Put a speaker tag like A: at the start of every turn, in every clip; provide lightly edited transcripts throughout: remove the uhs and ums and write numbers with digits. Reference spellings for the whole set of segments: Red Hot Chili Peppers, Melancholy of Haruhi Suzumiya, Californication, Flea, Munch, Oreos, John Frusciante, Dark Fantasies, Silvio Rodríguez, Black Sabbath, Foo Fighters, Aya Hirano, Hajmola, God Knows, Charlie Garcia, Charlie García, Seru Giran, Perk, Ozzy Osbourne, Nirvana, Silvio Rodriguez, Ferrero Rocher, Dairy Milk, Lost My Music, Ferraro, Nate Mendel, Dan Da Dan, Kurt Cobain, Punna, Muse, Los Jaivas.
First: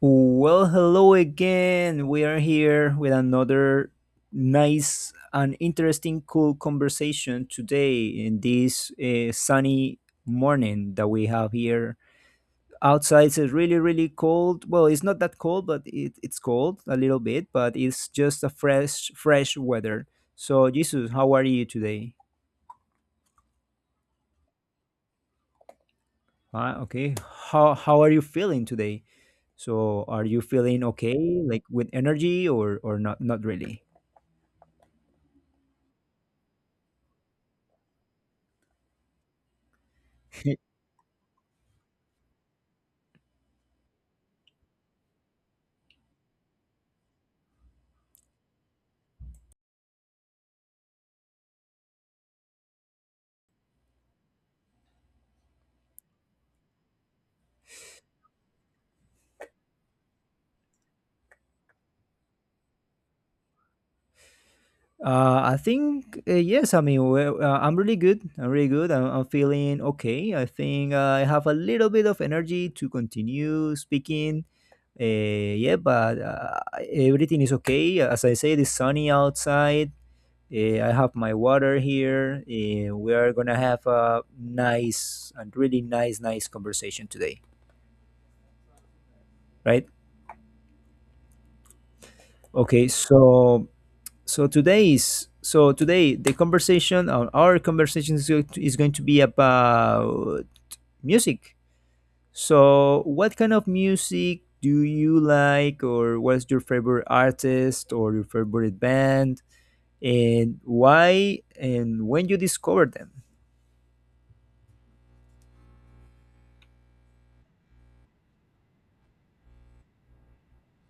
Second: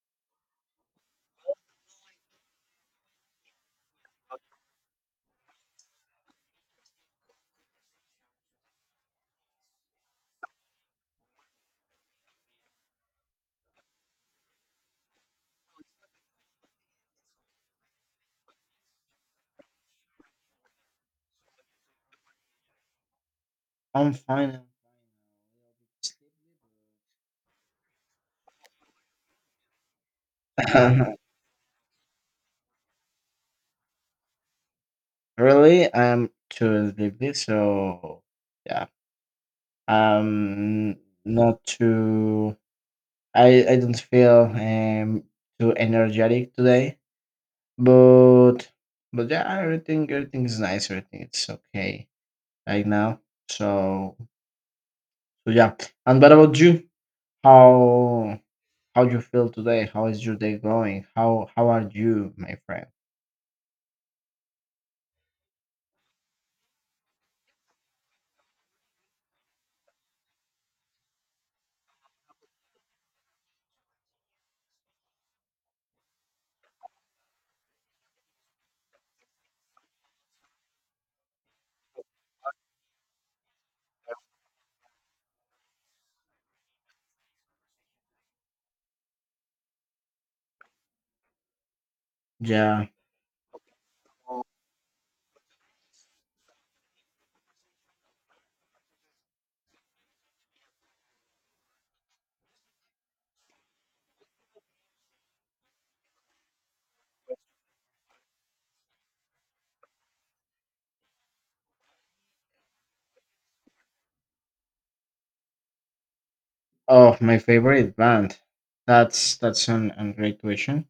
A: Well, hello again. We are here with another nice and interesting, cool conversation today in this sunny morning that we have here. Outside it's really, really cold. Well, it's not that cold, but it's cold a little bit, but it's just a fresh weather. So, Jesus, how are you today?
B: I'm fine.
A: Ah, okay. How are you feeling today? So, are you feeling okay, like with energy, or not? Not really.
B: Really, I'm too sleepy, so yeah. Um, not too. I don't feel too energetic today, but but yeah, everything is nice. Everything it's okay right now. So so yeah. And what about you? How how you feel today? How is your day going? How are you, my friend?
A: I think yes. I mean, I'm really good. I'm really good. I'm feeling okay. I think I have a little bit of energy to continue speaking. Yeah, but Everything is okay. As I say, it's sunny outside. I have my water here. We are gonna have a nice and really nice conversation today, right? Okay,
B: Yeah.
A: so so today is so today the conversation or our conversation is going to be about music. So what kind of music do you like, or what's your favorite artist or your favorite band, and why, and when you discovered them?
B: Oh, my favorite band. That's a great question.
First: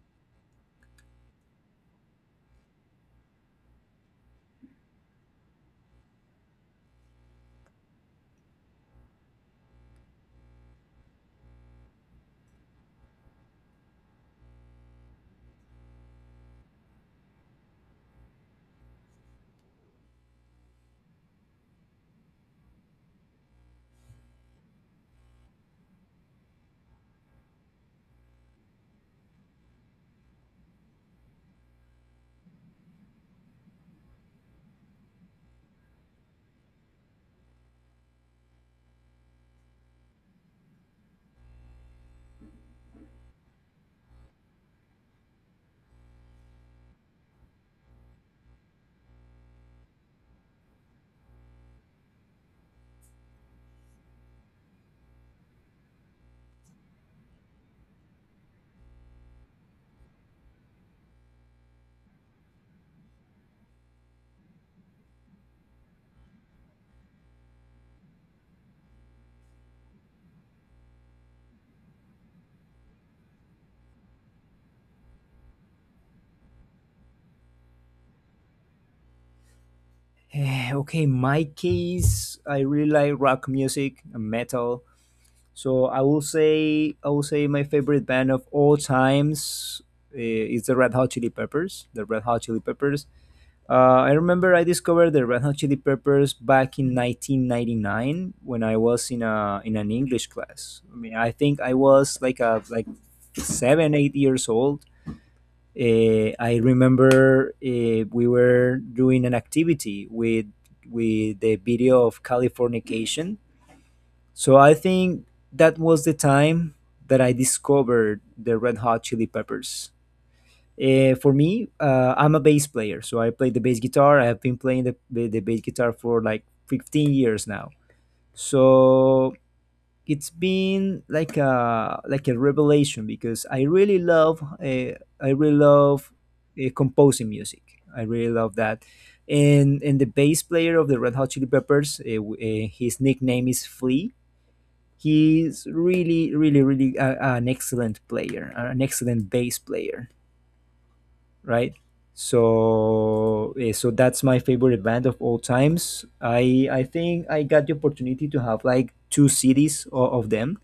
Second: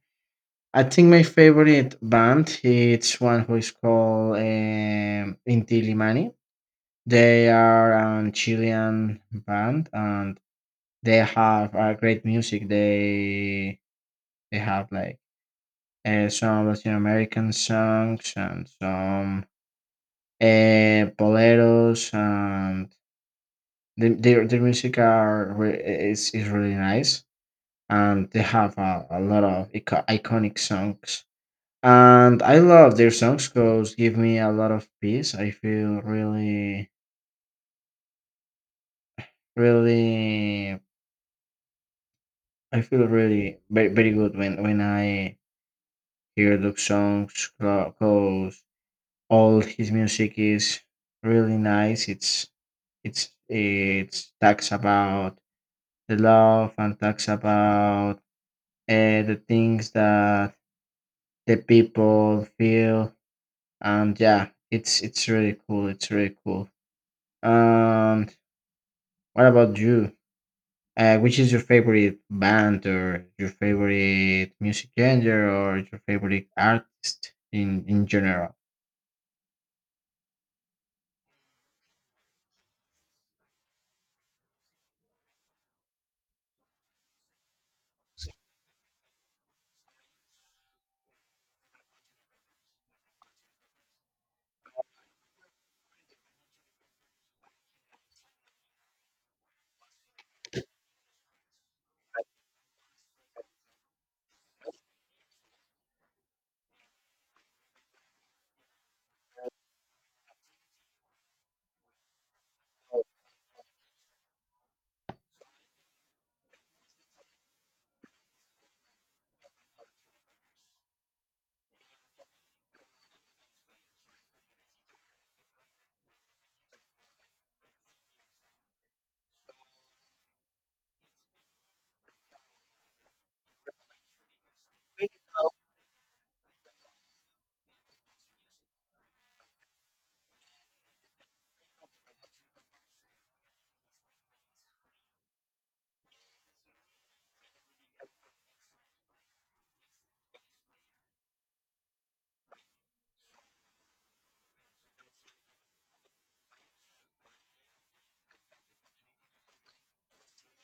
B: I think my favorite band it's one who is called Intilimani. They are a Chilean band and they have great music. They have like some Latin American songs and some boleros and their music are is really nice, and they have a lot of iconic songs, and I love their songs because give me a lot of peace. I feel really really, I feel really very, very good when I hear those songs because all his music is really nice. It's it's talks about the love and talks about the things that the people feel. And yeah, it's really cool. It's really cool. um what about you? Which is your favorite band or your favorite music genre or your favorite artist in general?
A: Okay, my case, I really like rock music and metal. So I will say my favorite band of all times is the Red Hot Chili Peppers. The Red Hot Chili Peppers. I remember I discovered the Red Hot Chili Peppers back in 1999 when I was in a in an English class. I mean, I think I was like 7 8 years old. I remember we were doing an activity with the video of Californication, so I think that was the time that I discovered the Red Hot Chili Peppers. For me, I'm a bass player, so I play the bass guitar. I have been playing the bass guitar for like 15 years now. So it's been like a revelation because
B: You
A: I really love composing music. I really love that. And the bass player of the Red Hot Chili Peppers, his nickname is Flea. He's really, really, really a, an excellent player, an excellent bass player, right? So, that's my favorite band of all times. I think I got the opportunity to have like two CDs of them.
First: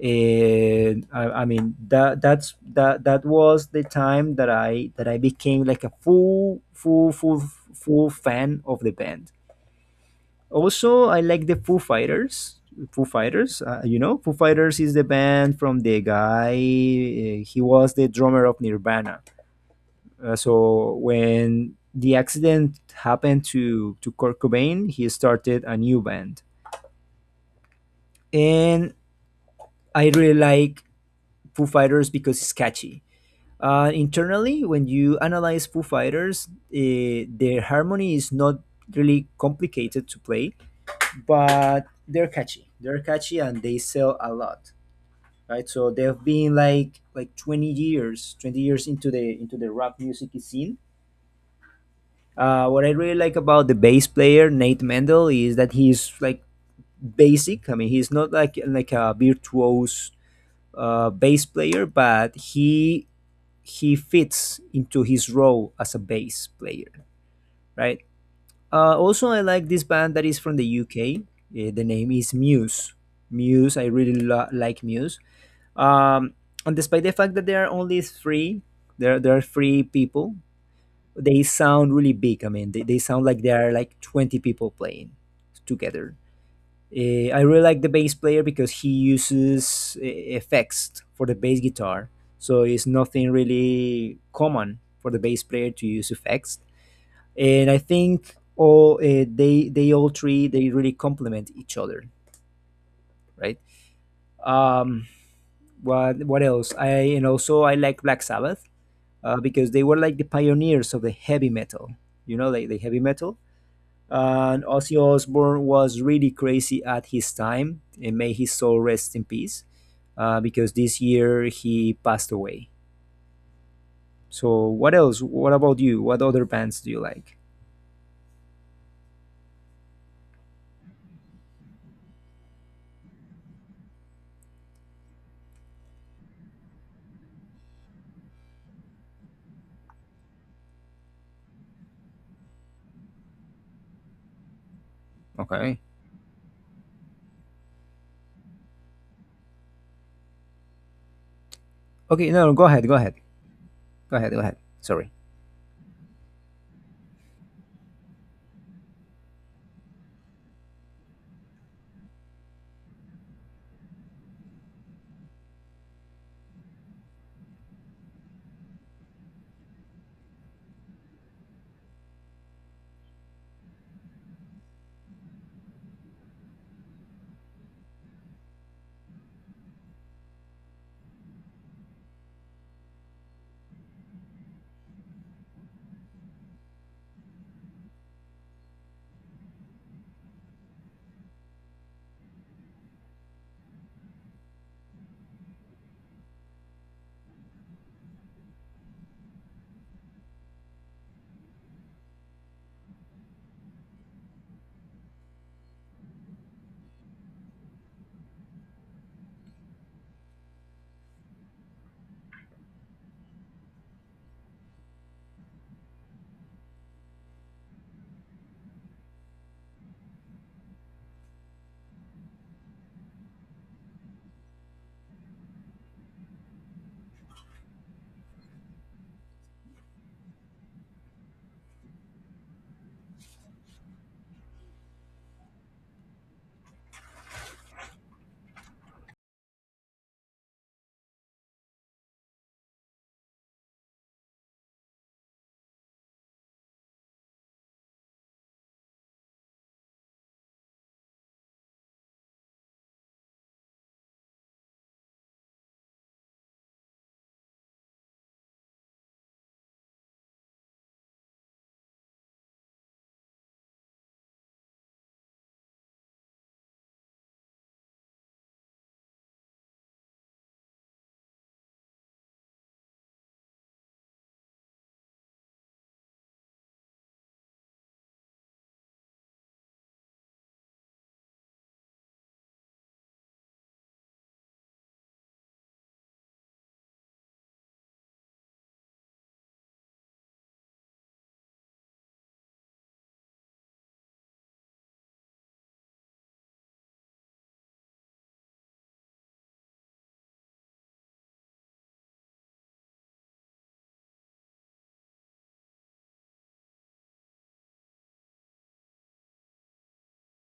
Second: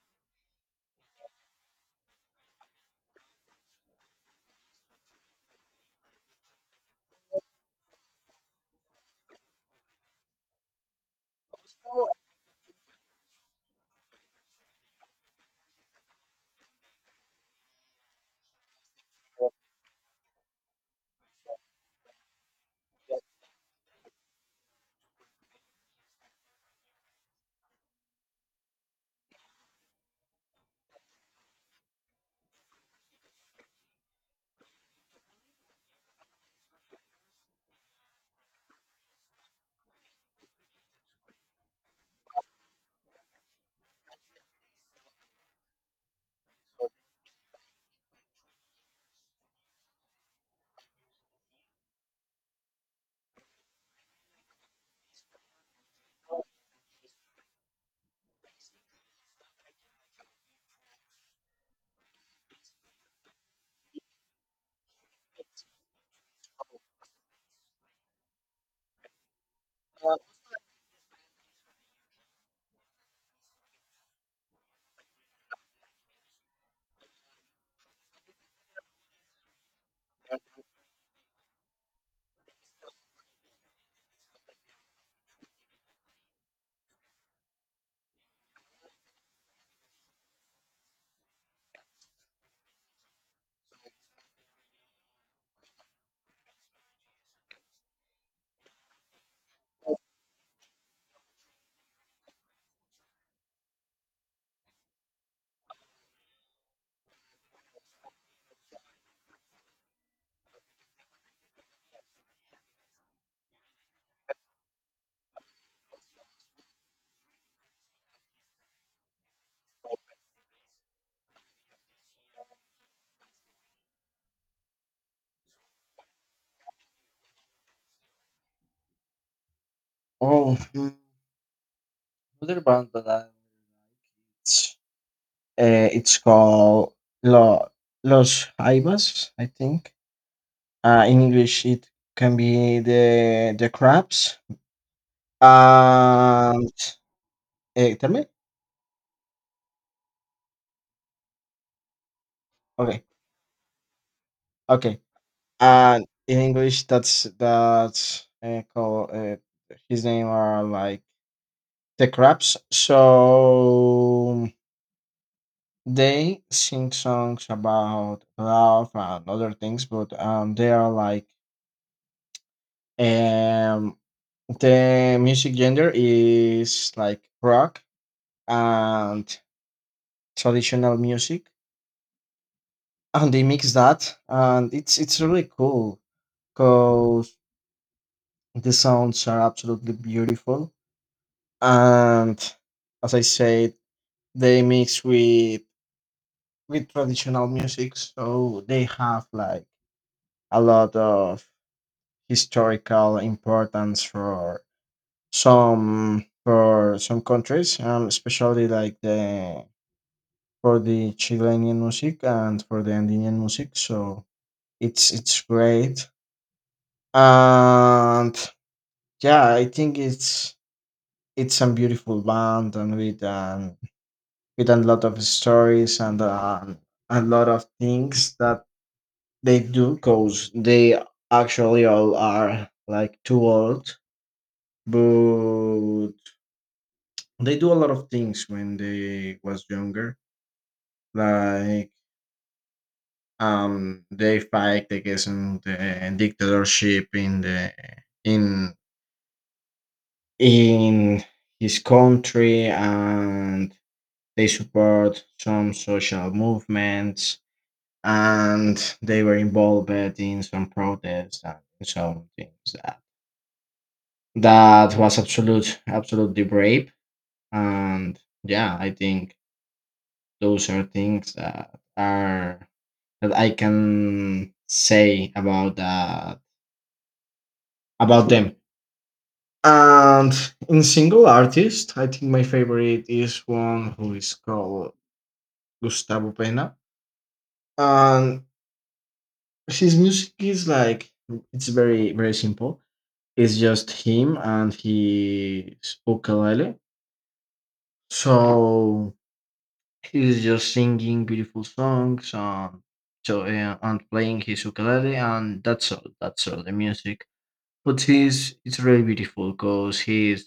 A: And I mean that was the time that I became like a full fan of the band. Also I like the Foo Fighters. Foo Fighters is the band from the guy. He was the drummer of Nirvana. So when the accident happened to Kurt Cobain, he started a new band. And I really like Foo Fighters because it's catchy. Internally, when you analyze Foo Fighters, their harmony is not really complicated to play, but they're catchy. They're catchy and they sell a lot, right? So they've been like 20 years, 20 years into the rap music scene. What I really like about the bass player Nate Mendel is that he's like basic. I mean, he's not like a virtuose bass player, but he fits into his role as a bass player, right? Also, I like this
B: know,
A: band
B: uh,
A: that is from the UK. Eh, the name is Muse. I really like Muse. Um, and despite the fact that there are only three, there are three people. They sound really big. I mean, they sound like there are like 20 people playing together. I really like the bass player because he uses effects for the bass guitar, so it's nothing really common for the bass player to use effects. And I think all they all three, they really complement each other, right? Um, what else? I and Also, I like Black Sabbath, because they were like the pioneers of the heavy metal, you know, like the heavy metal. And Ozzy Osbourne was really crazy at his time, and may his soul rest in peace, because this year he passed away. So what else? What about you? What other bands do you like?
B: oh, another band that I it's called Lo- los Jaivas, I think. Uh, in English it can be the crabs.
A: Okay.
B: And tell me.
A: Okay. No. no, Go ahead. Go
B: Okay.
A: ahead. Go ahead. Go ahead.
B: Okay.
A: Sorry.
B: And in English, that's called his name are like the crabs. So they sing songs about love and other things, but they are like um the music gender is like rock and traditional music, and they mix that, and it's really cool because the sounds are absolutely beautiful. And as I said, they mix with traditional music, so they have like a lot of historical importance for some countries, especially like the for the Chilean music and for the Andean music. So it's great, and yeah, I think it's a beautiful band and with a lot of stories and a lot of things that they do because they actually all are like too old, but they do a lot of things when they was younger, like they fight against the dictatorship in the in in his country, and they support some social movements and they were involved in some protests and some things that that was absolutely brave. And yeah, I think those are things that are that I can say about that, about them. And in single artist, I think my favorite is one who is called Gustavo Pena. And his music is like it's very very simple. It's just him and his ukulele. So he's just singing beautiful songs and so and playing his ukulele, and that's all. That's all the music. But he's it's really beautiful because he's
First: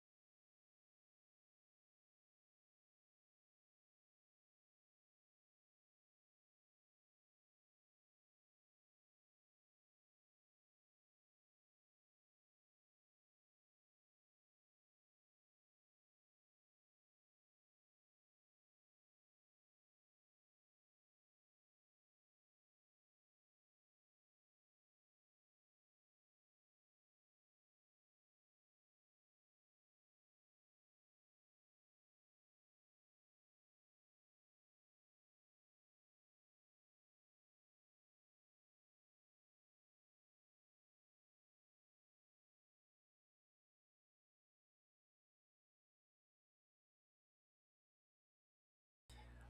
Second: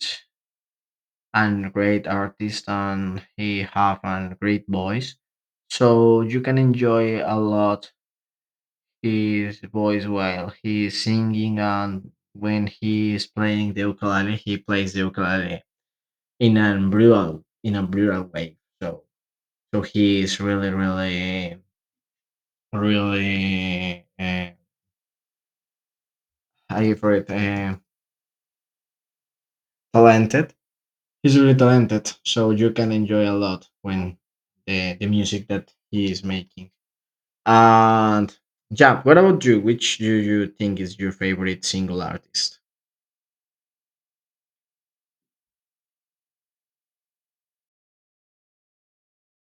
B: a great artist and he have a great voice. So you can enjoy a lot his voice while he's singing, and when he is playing the ukulele, he plays the ukulele in a brutal way. So so he is really really really I for it talented. He's really talented. So you can enjoy a lot when the music that he is making. And yeah, what about you? Which do you think is your favorite single artist?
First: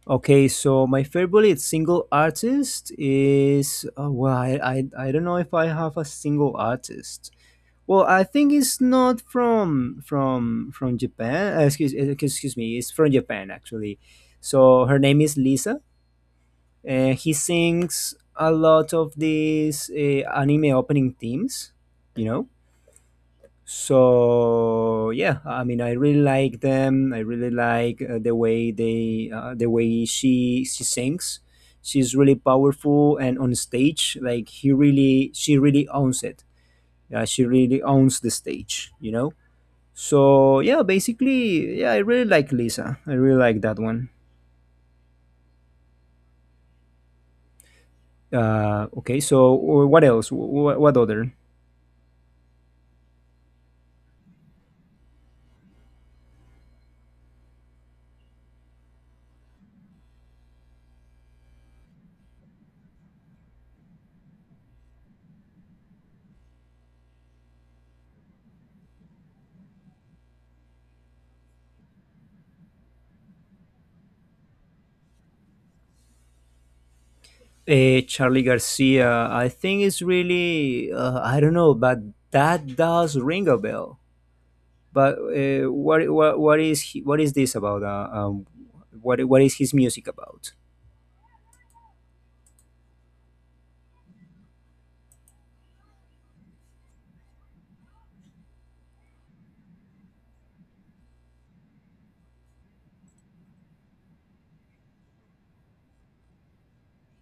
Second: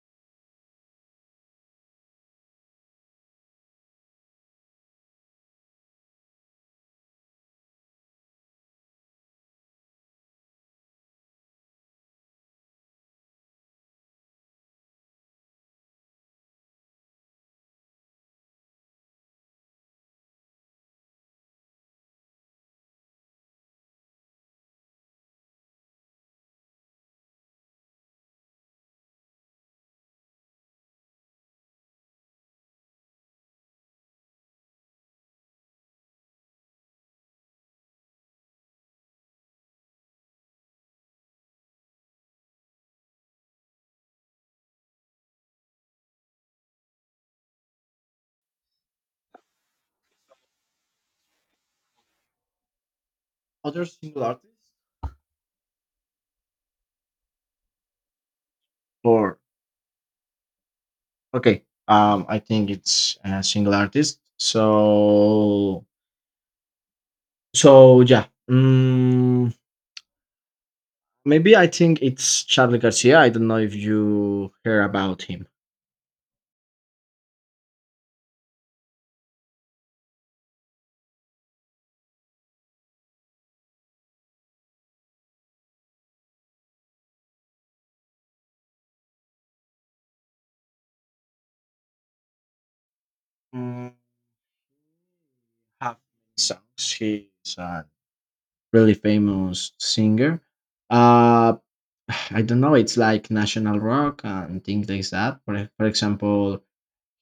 A: Okay, so my favorite single artist is oh, well, I don't know if I have a single artist. Well, I think it's not from Japan. Excuse me, it's from Japan, actually. So her name is Lisa, and he sings a lot of these anime opening themes. You know, so yeah, I mean, I really like them. I really like the way she sings. She's really powerful, and on stage, like, he really, she really owns it. Yeah, she really owns the stage, you know. So yeah, basically, yeah, I really like Lisa. I really like that one. Okay, so what else, what other?
B: Other single artist? Or okay, I think it's a single artist. So so yeah. Mm, maybe I think it's Charlie Garcia. I don't know if you hear about him.
A: Charlie Garcia, I think it's really, I don't know, but that does ring a bell. But what is he, what is this about? What is his music about?
B: Mm, have songs. He's a really famous singer. Uh, I don't know. It's like national rock and things like that. For example,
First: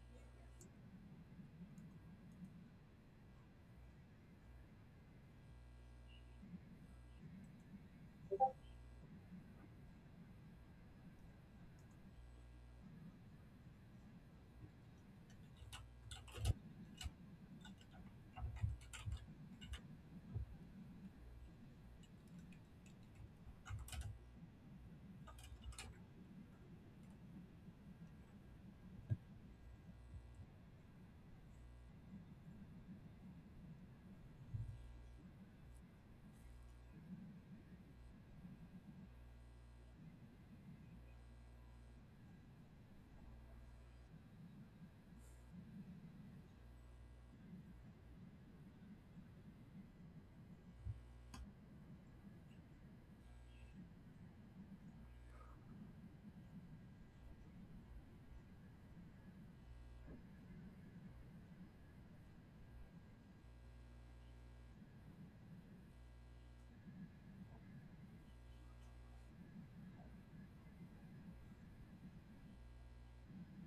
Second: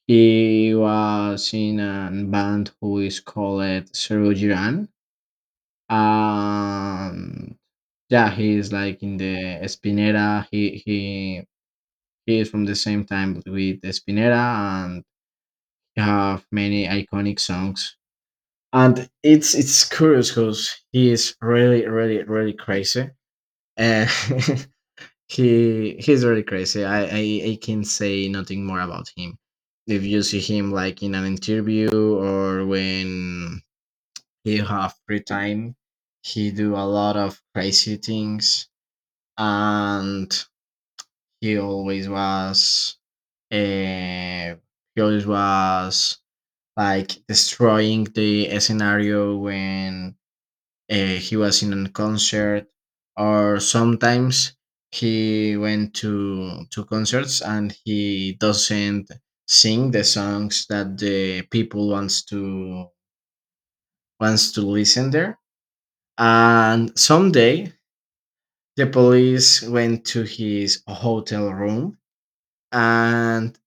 B: he was in a band who is called Zero Giran. Um, yeah, he is like in the Espinera. He is from the same time with Spinera. You have many iconic songs, and it's curious because he is really really really crazy. uh, he's really crazy. I can say nothing more about him. If you see him like in an interview or when he have free time, he do a lot of crazy things. And he always was uh, he always was like destroying the scenario when he was in a concert, or sometimes he went to concerts and he doesn't sing the songs that the people wants to wants to listen there. And someday the police went to his hotel room, and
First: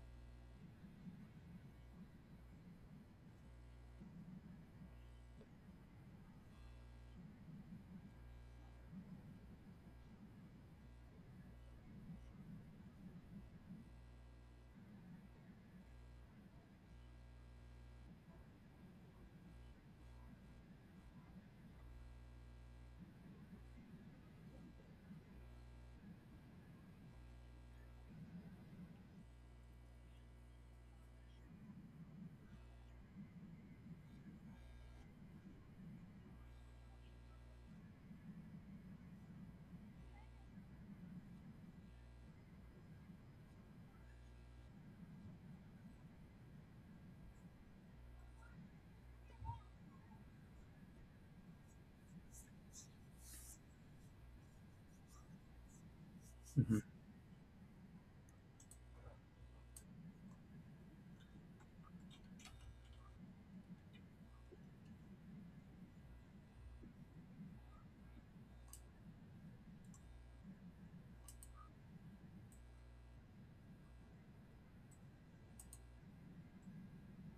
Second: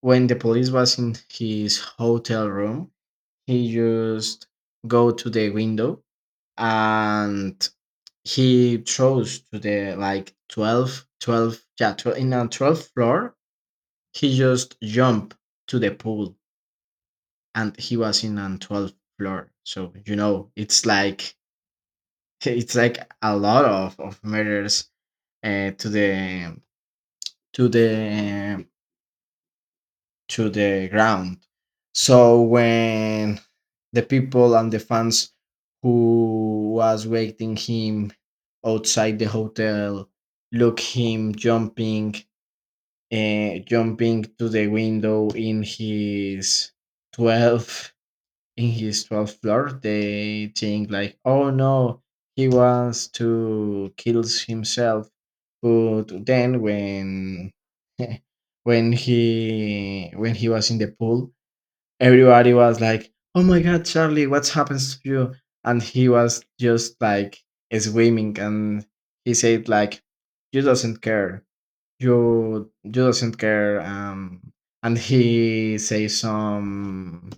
B: when the police was in his hotel room, he just go to the window, and he chose to the like 12, 12. Yeah 12, in a 12th floor he just jumped to the pool. And he was in a 12th floor, so you know it's like it's like a lot of murders to the to the to the ground. So when the people and the fans who was waiting him outside the hotel look him jumping jumping to the window in his 12 in his 12th floor, they think like, oh no, he wants to kill himself. But then
A: Mhm.
B: when when he was in the pool, everybody was like, oh my god, Charlie, what's happens to you? And he was just like swimming, and he said like, you doesn't care, you doesn't care. And he say some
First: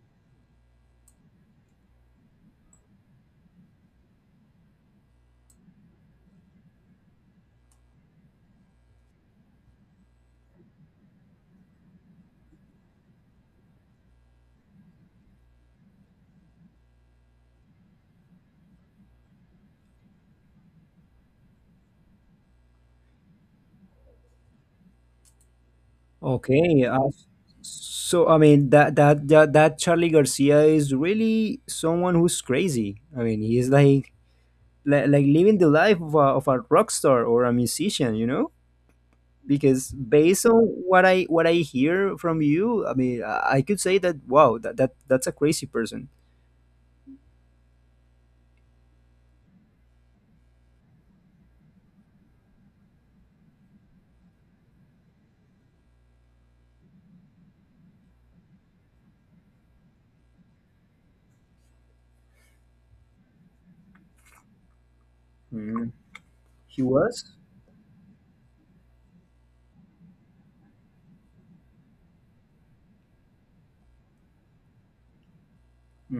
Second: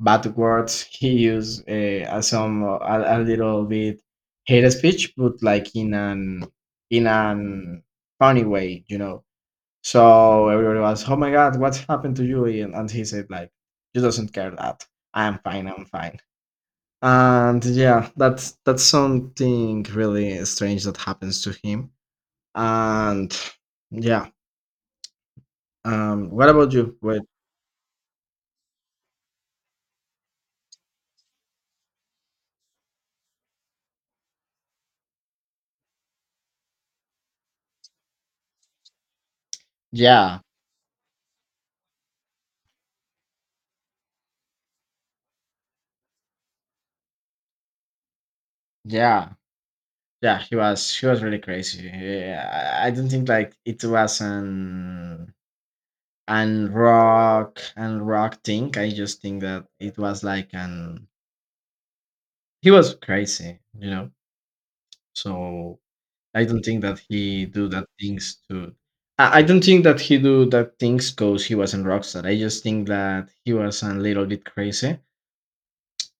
B: bad words. He used some a little bit hate speech but like in an funny way, you know. So everybody was oh my god what's happened to you, and he said like he doesn't care that I'm fine, I'm fine. And yeah, that's something really strange that happens to him. And yeah, what about
A: Okay,
B: you? Wait,
A: so I mean that Charlie Garcia is really someone who's crazy. I mean, he's like like living the life of a rock star or a musician, you know? Because
B: yeah,
A: based on what I hear from you, I mean, I could say that wow, that's a crazy person.
B: yeah. Yeah, he was really crazy. Yeah, I don't think like it was an rock and rock thing. I just think that it was like an he was crazy, you know. So
A: Mhm.
B: I don't
A: He
B: think that
A: was.
B: he do that things to. I don't think that he do that things because he was an rockstar. I just think that he was a little bit crazy,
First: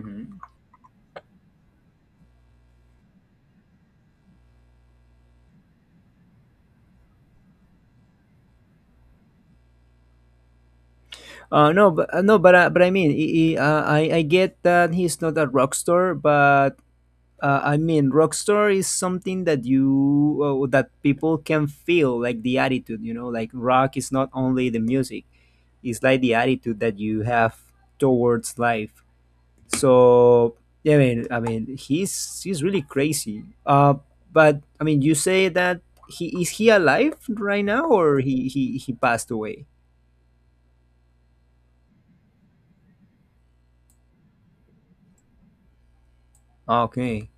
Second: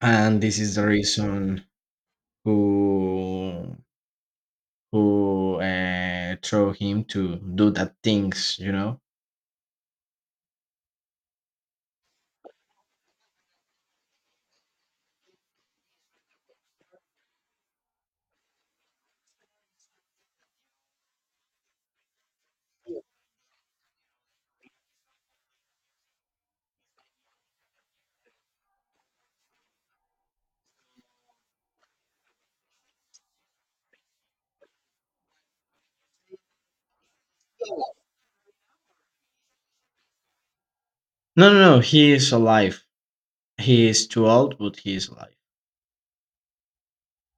B: and this is the reason who who throw him to do that things, you know.
A: No, but no, but I mean, he, I get that he's not a rock star, but I mean, rock star is something that you that people can feel like the attitude, you know, like rock is not only the music; it's like the attitude that you have towards life. So yeah, I mean, he's really crazy. But I mean, you say that he alive right now, or he passed away?
B: No, no, no. He is alive. He is too old, but he is alive.
A: Okay.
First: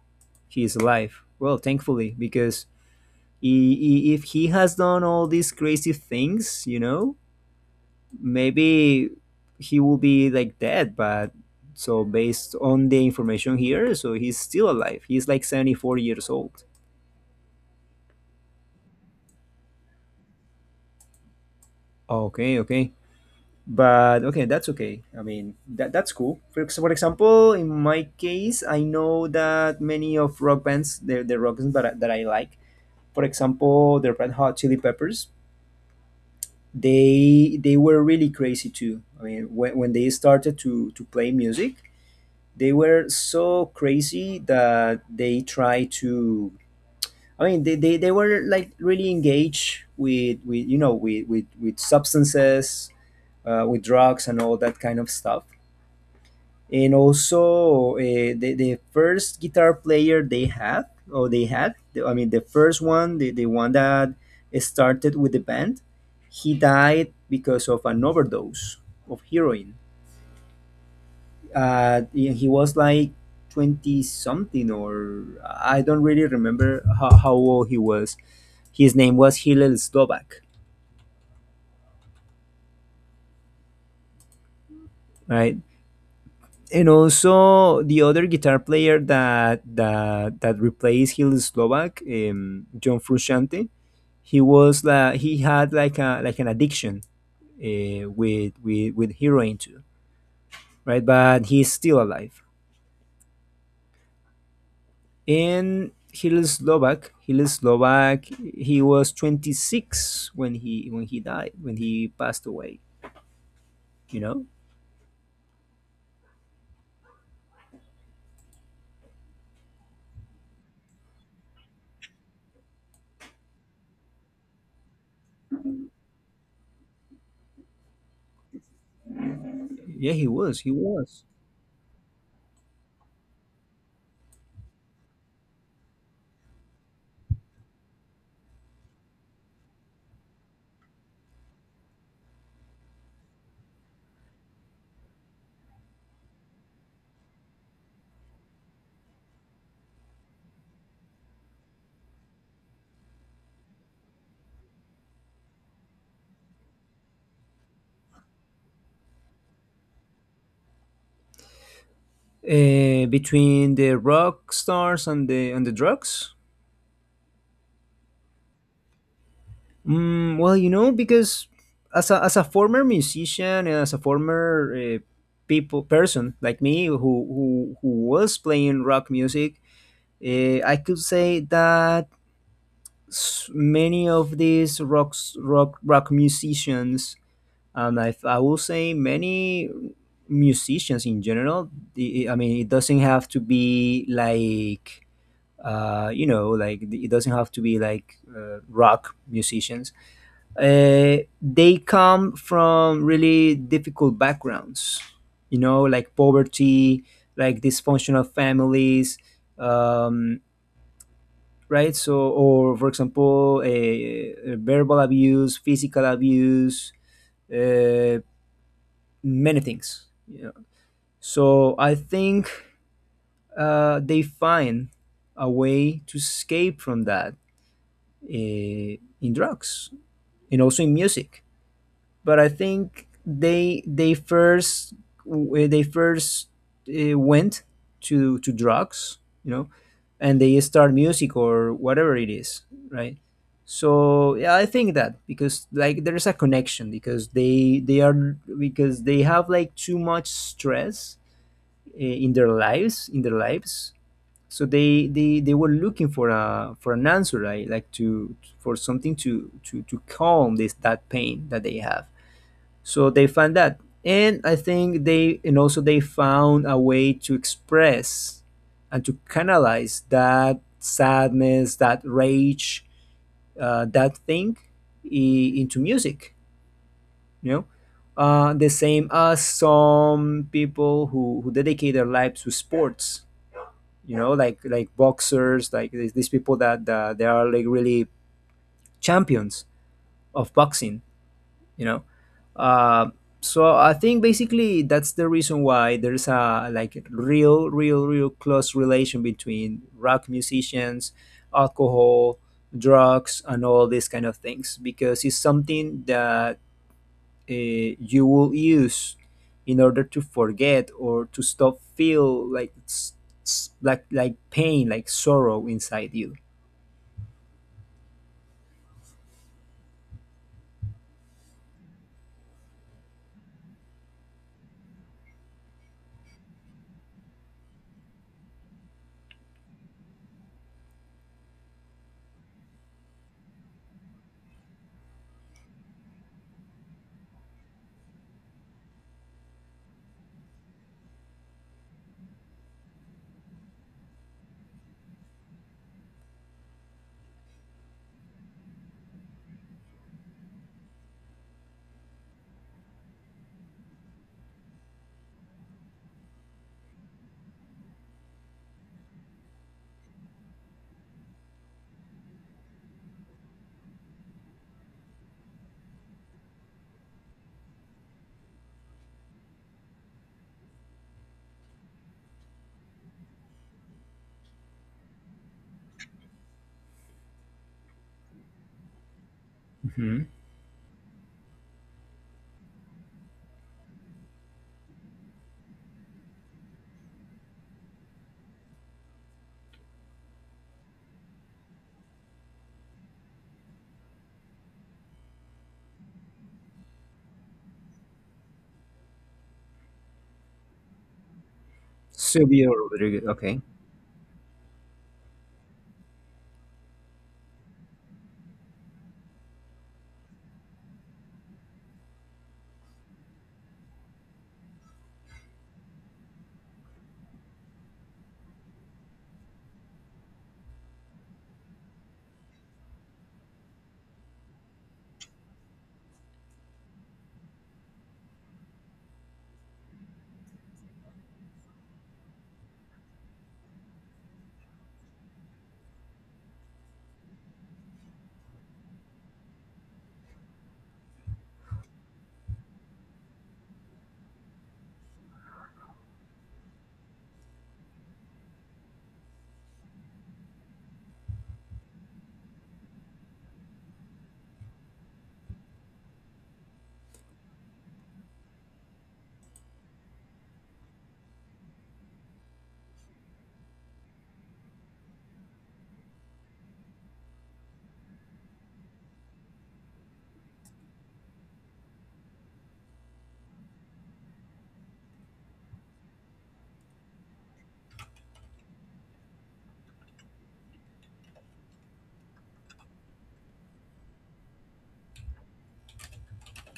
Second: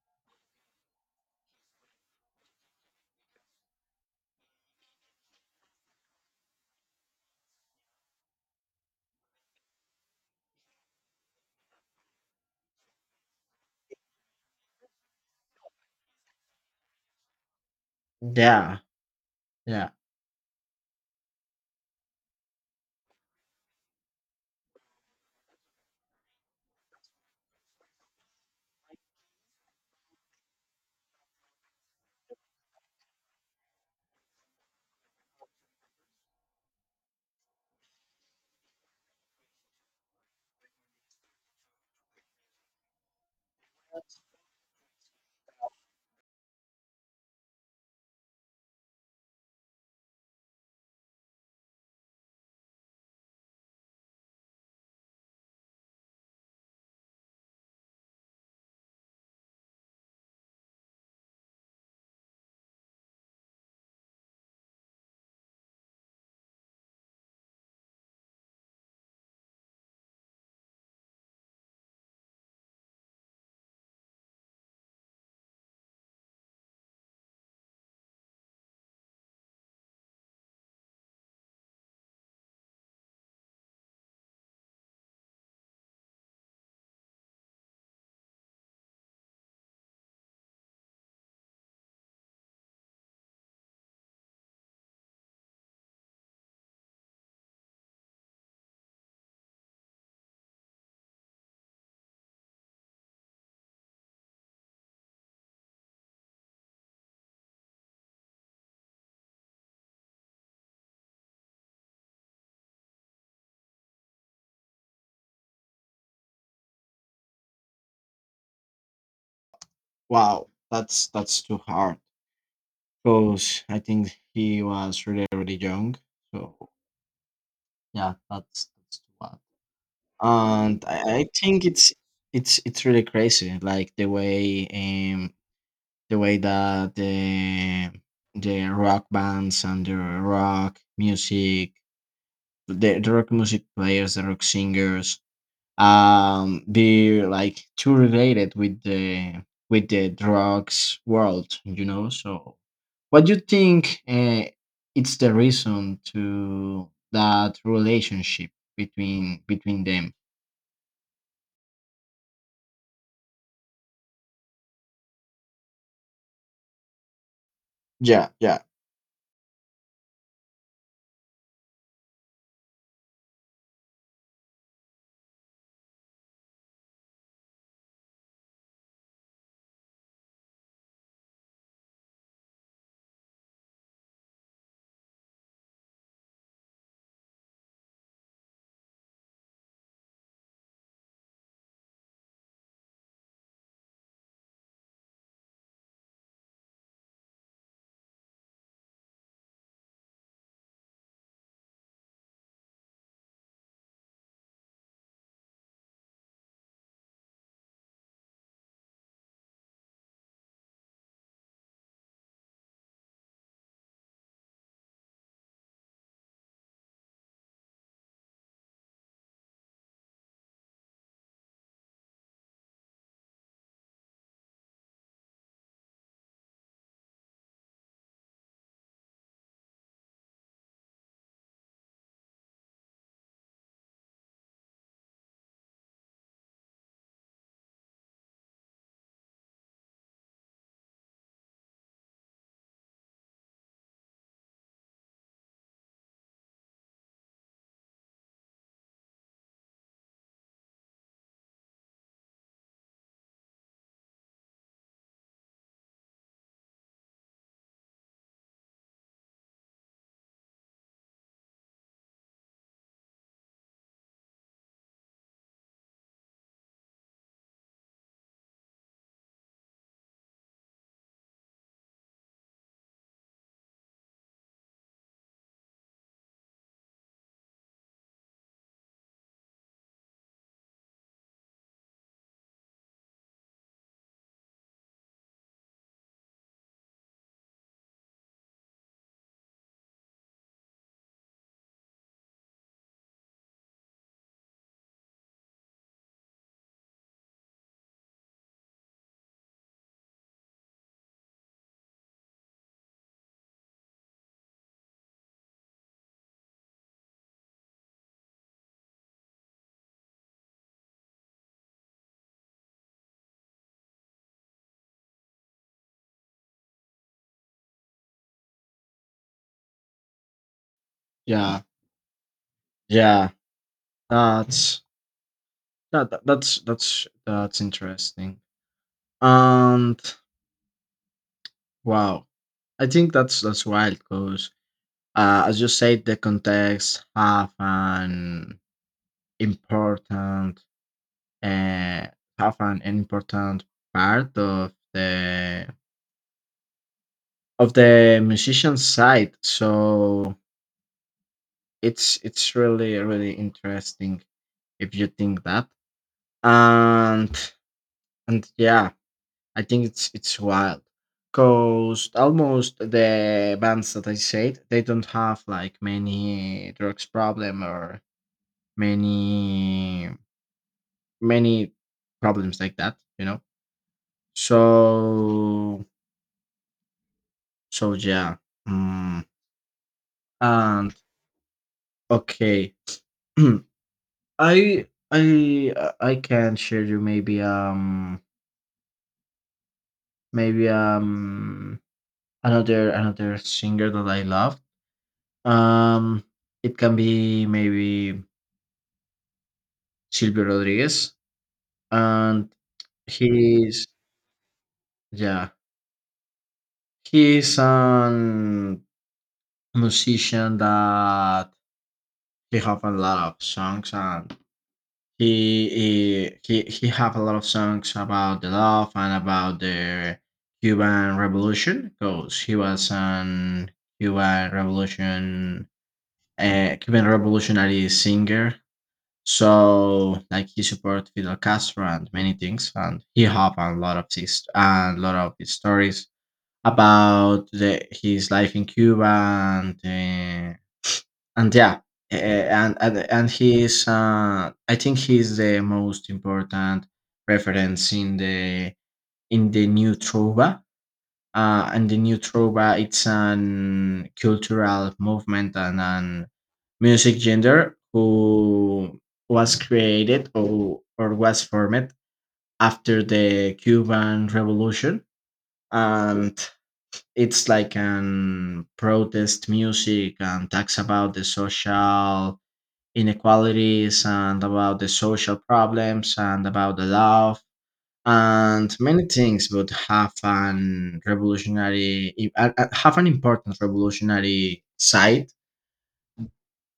A: He is alive. Well, thankfully, because if he has done all these crazy things, you know, maybe he will be like dead. But so based on the information here, so he's still alive. He's like 74 years old.
B: Yeah, yeah.
A: Okay, okay. But okay, that's okay. I mean, that that's cool. For, for example, in my case, I know that many of rock bands, the rock bands that that I like, for example, the Red Hot Chili Peppers, they were really crazy too. I mean, when they started to play music, they were so crazy that they tried to. I mean, they were like really engaged with, you know, with with substances, with drugs and all that kind of stuff. And also, the first guitar player they had, or they had the- I mean the first one, the one that started with the band, he died because of an overdose of heroin. He was like 20 something, or I don't really remember how old he was. His name was Hillel Slovak, right? And also the other guitar player that replaced Hill Slovak, John Frusciante, he had like a like an addiction with heroin too, right? But he's still alive. In Hill Slovak, Hill Slovak, he was 26 when he died, when he passed away. You know,
B: Wow, that's too hard. Because I think he was really really young. So yeah, that's too bad.
A: yeah, he
B: And
A: was
B: I think it's really crazy. Like the way that the rock bands and the rock music, the rock music players, the rock singers be like too related with the drugs world, you know. So what do you think it's the reason to that relationship between between them?
A: between the rock stars and the drugs.
B: Yeah, yeah.
A: Mm, well, you know, because as a former musician, and as a former people person like me, who was playing rock music, I could say that many of these rock musicians, and I will say many musicians in general. I mean, it doesn't have to be like it doesn't have to be like rock musicians. uh, they come from really difficult backgrounds, you know, like poverty, like dysfunctional families, um, right? So, or for example, verbal abuse, physical abuse, uh, many things. You know? So, I think they find a way to escape from that uh, in drugs and also in music. But I think they first went to drugs, you know, and they start music or whatever it is, right? So yeah, I think that, because like there's a connection, because they are, because they have like too much stress in their lives. So they were looking for a for an answer, right? Like to for something to calm this that pain that they have, so they found that. And I think they and also they found a way to express and to canalize that sadness, that rage, that thing into music, you know. The same as some people who dedicate their lives to sports, you know, like boxers, like these people that they are like really champions of boxing, you know. Uh, so I think basically that's the reason why there's a like real close relation between rock musicians, alcohol, drugs, and all these kind of things, because it's something that uh, you will use in order to forget or to stop feel like pain, like sorrow inside you.
B: Yeah, yeah, that's that's interesting. And wow, I think that's wild because as you said the context important uh, have an important part of the musician side. So it's really really interesting if you think that. And and yeah, I think it's wild. Cause almost the bands that I said, they don't have like many drugs problem or many many problems like that, you know. So so yeah, mm,
A: Hmm.
B: and okay, I can share you maybe maybe another another singer that I love. Um, it can be maybe Silvio Rodriguez, and
A: Silvio Rodriguez. Okay.
B: he's yeah he's an musician that he have a lot of songs, and he he have a lot of songs about the love and about the Cuban Revolution because he was an Cuban Revolution Cuban revolutionary singer. So like he support Fidel Castro and many things, and he have a lot of his and a lot of his stories about the, his life in Cuba and. And yeah and he is I think he's the most important reference in the new trova. Uh, and the new trova it's an cultural movement and an music gender who was created or was formed after the Cuban revolution. And it's like an protest music and talks about the social inequalities and about the social problems and about the love and many things would have an revolutionary have an important revolutionary side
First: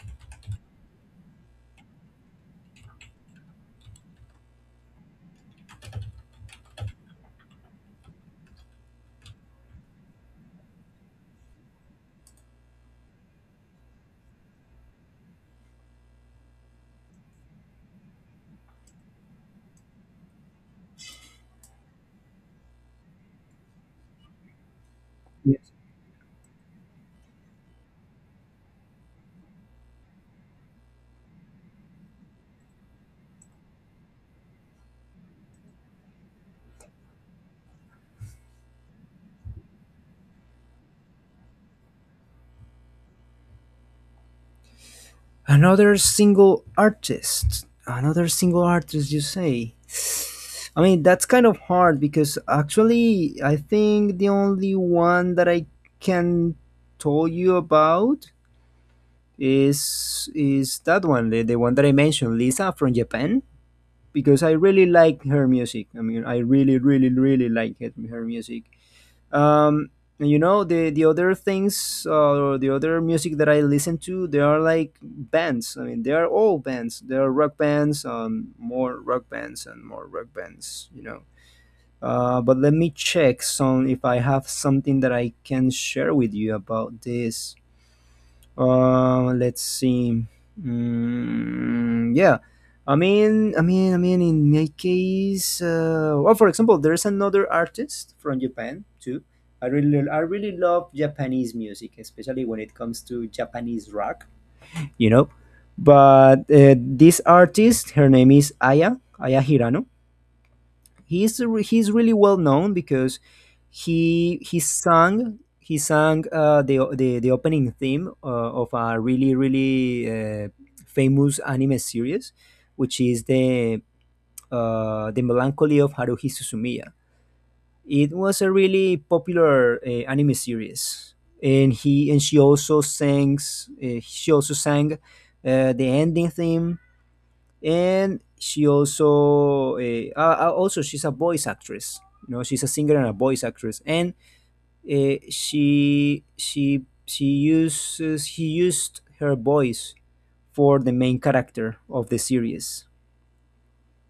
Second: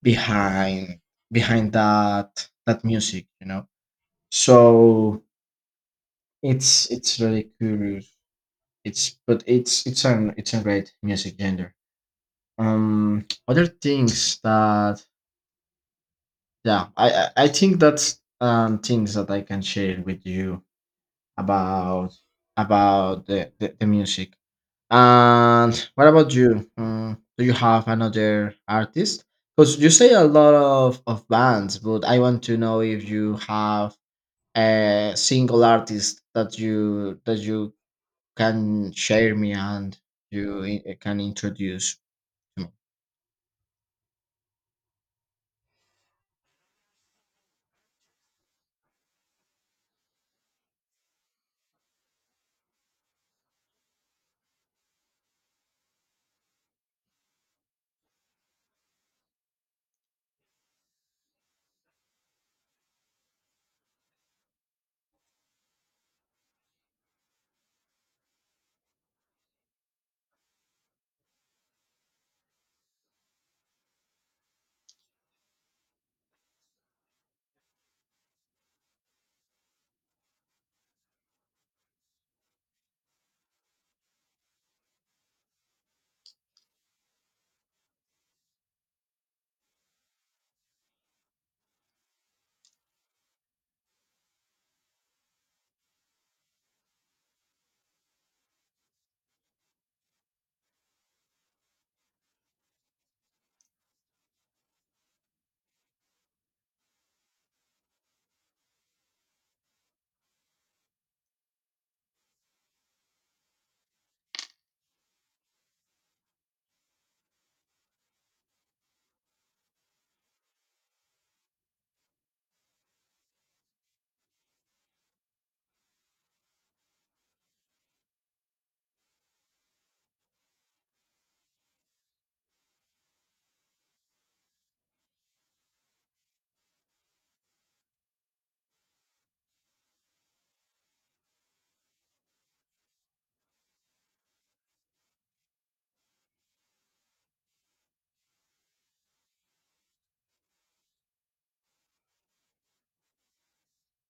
B: behind behind that that music, you know. So it's really curious. It's but it's an it's a great music genre. Other things that yeah I think that's things that I can share with you about about the music. And what about you? Mm, do you have another artist? Because you say a lot of bands, but I want to know if you have a single artist that you can share me and can introduce to me.
A: Another single artist. Another single artist, you say? I mean, that's kind of hard because actually, I think the only one that I can tell you about is that one, the one that I mentioned, Lisa from Japan, because I really like her music. I mean, I really like it, her music. um you know, the other things, or the other music that I listen to, they are like bands. I mean, they are all bands. They are rock bands, more rock bands and more rock bands, you know. But let me check some if I have something that I can share with you about this. Let's see. Mm, yeah. I mean, in my case, well, for example, there's another artist from Japan too. I really love Japanese music, especially when it comes to Japanese rock, you know. But this artist, her name is Aya Hirano. He's really well known because he sang the opening theme of a really really famous anime series, which is the Melancholy of Haruhi Suzumiya. It was a really popular anime series, and he and she also sang the ending theme. And she also she's a voice actress, you know. She's a singer and a voice actress. And she uses he used her voice for the main character of the series.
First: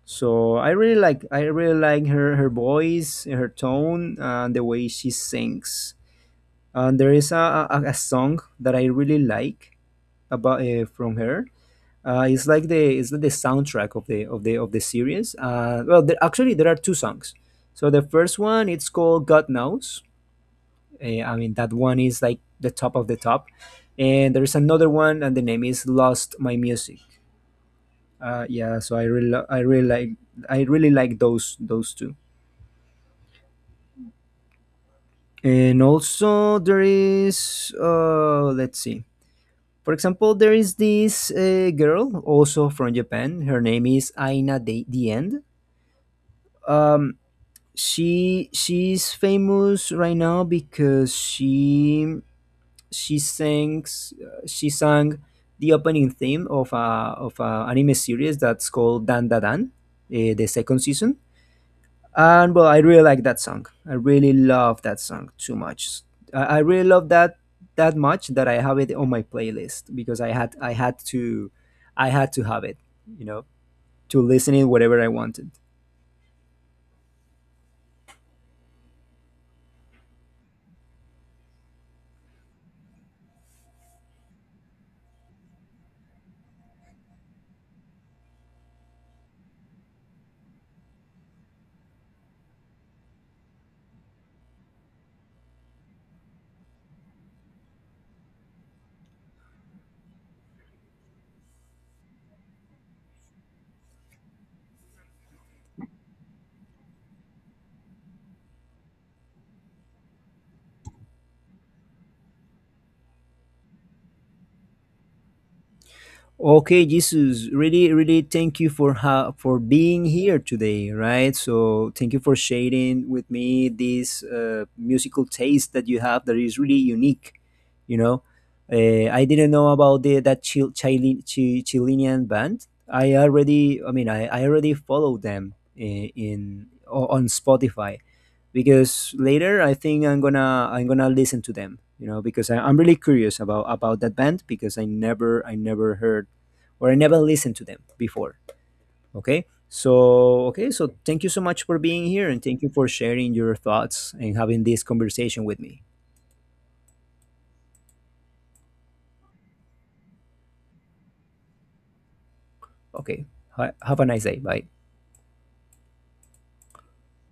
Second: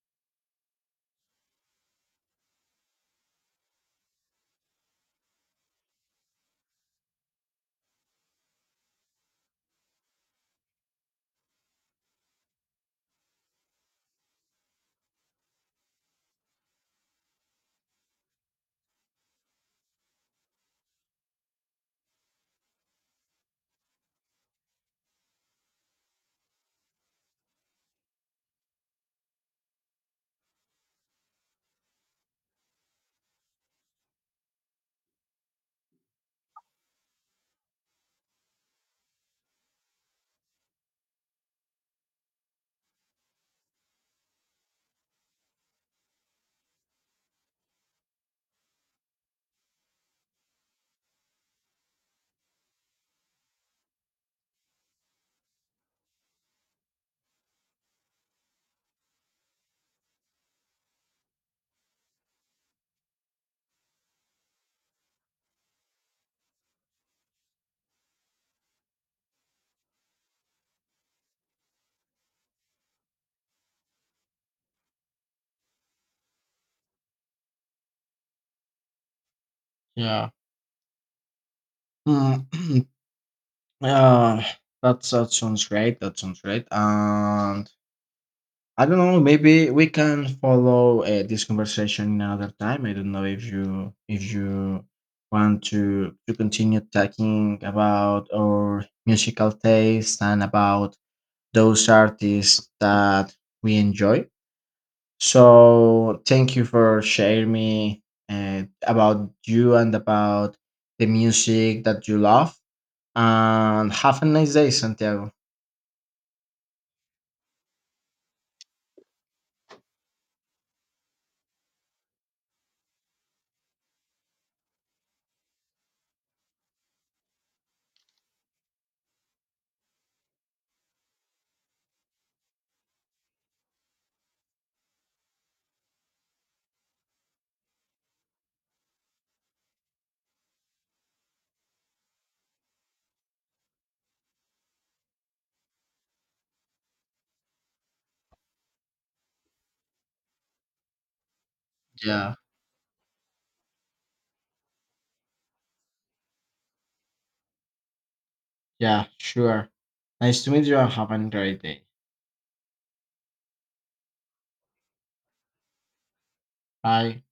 A: So I really like her, her voice, her tone, and the way she sings. And there is a song that I really like about from her. It's like the soundtrack of the of the of the series. Well, there, actually, there are two songs. So the first one, it's called God Knows. I mean, that one is like the top of the top. And there is another one, and the name is Lost My Music. Yeah, so I really like, I really like those two. And also there is, let's see. For example, there is this girl also from Japan. Her name is Aina the End. Um, she, she's famous right now because she sang the opening theme of a anime series that's called Dan Da Dan, the second season. And well, I really like that song. I really love that song too much. I really love that that much that I have it on my playlist because I had to, I had to have it, you know, to listen it whatever I wanted.
B: Yeah. Mm, uh, that, that sounds great. That sounds great. And I don't know. Maybe we can follow this conversation in another time. I don't know if you want to continue talking about our musical taste and about those artists that we enjoy. So thank you for sharing me about you and about the music that you love. And have a nice day, Santiago.
A: Okay, Jesus, really, really thank you for for being here today, right? So thank you for sharing with me this musical taste that you have, that is really unique. You know, I didn't know about that Chilean band. I mean, I already follow them on Spotify, because later I think I'm gonna listen to them, you know, because I'm really curious about that band, because I never heard or I never listened to them before. Okay, so okay, so thank you so much for being here,
B: Yeah.
A: and thank you for sharing your thoughts and having this conversation with me.
B: Yeah. Sure. Nice to meet you and have a great day.
A: Okay, have a nice day. Bye.
B: Aye.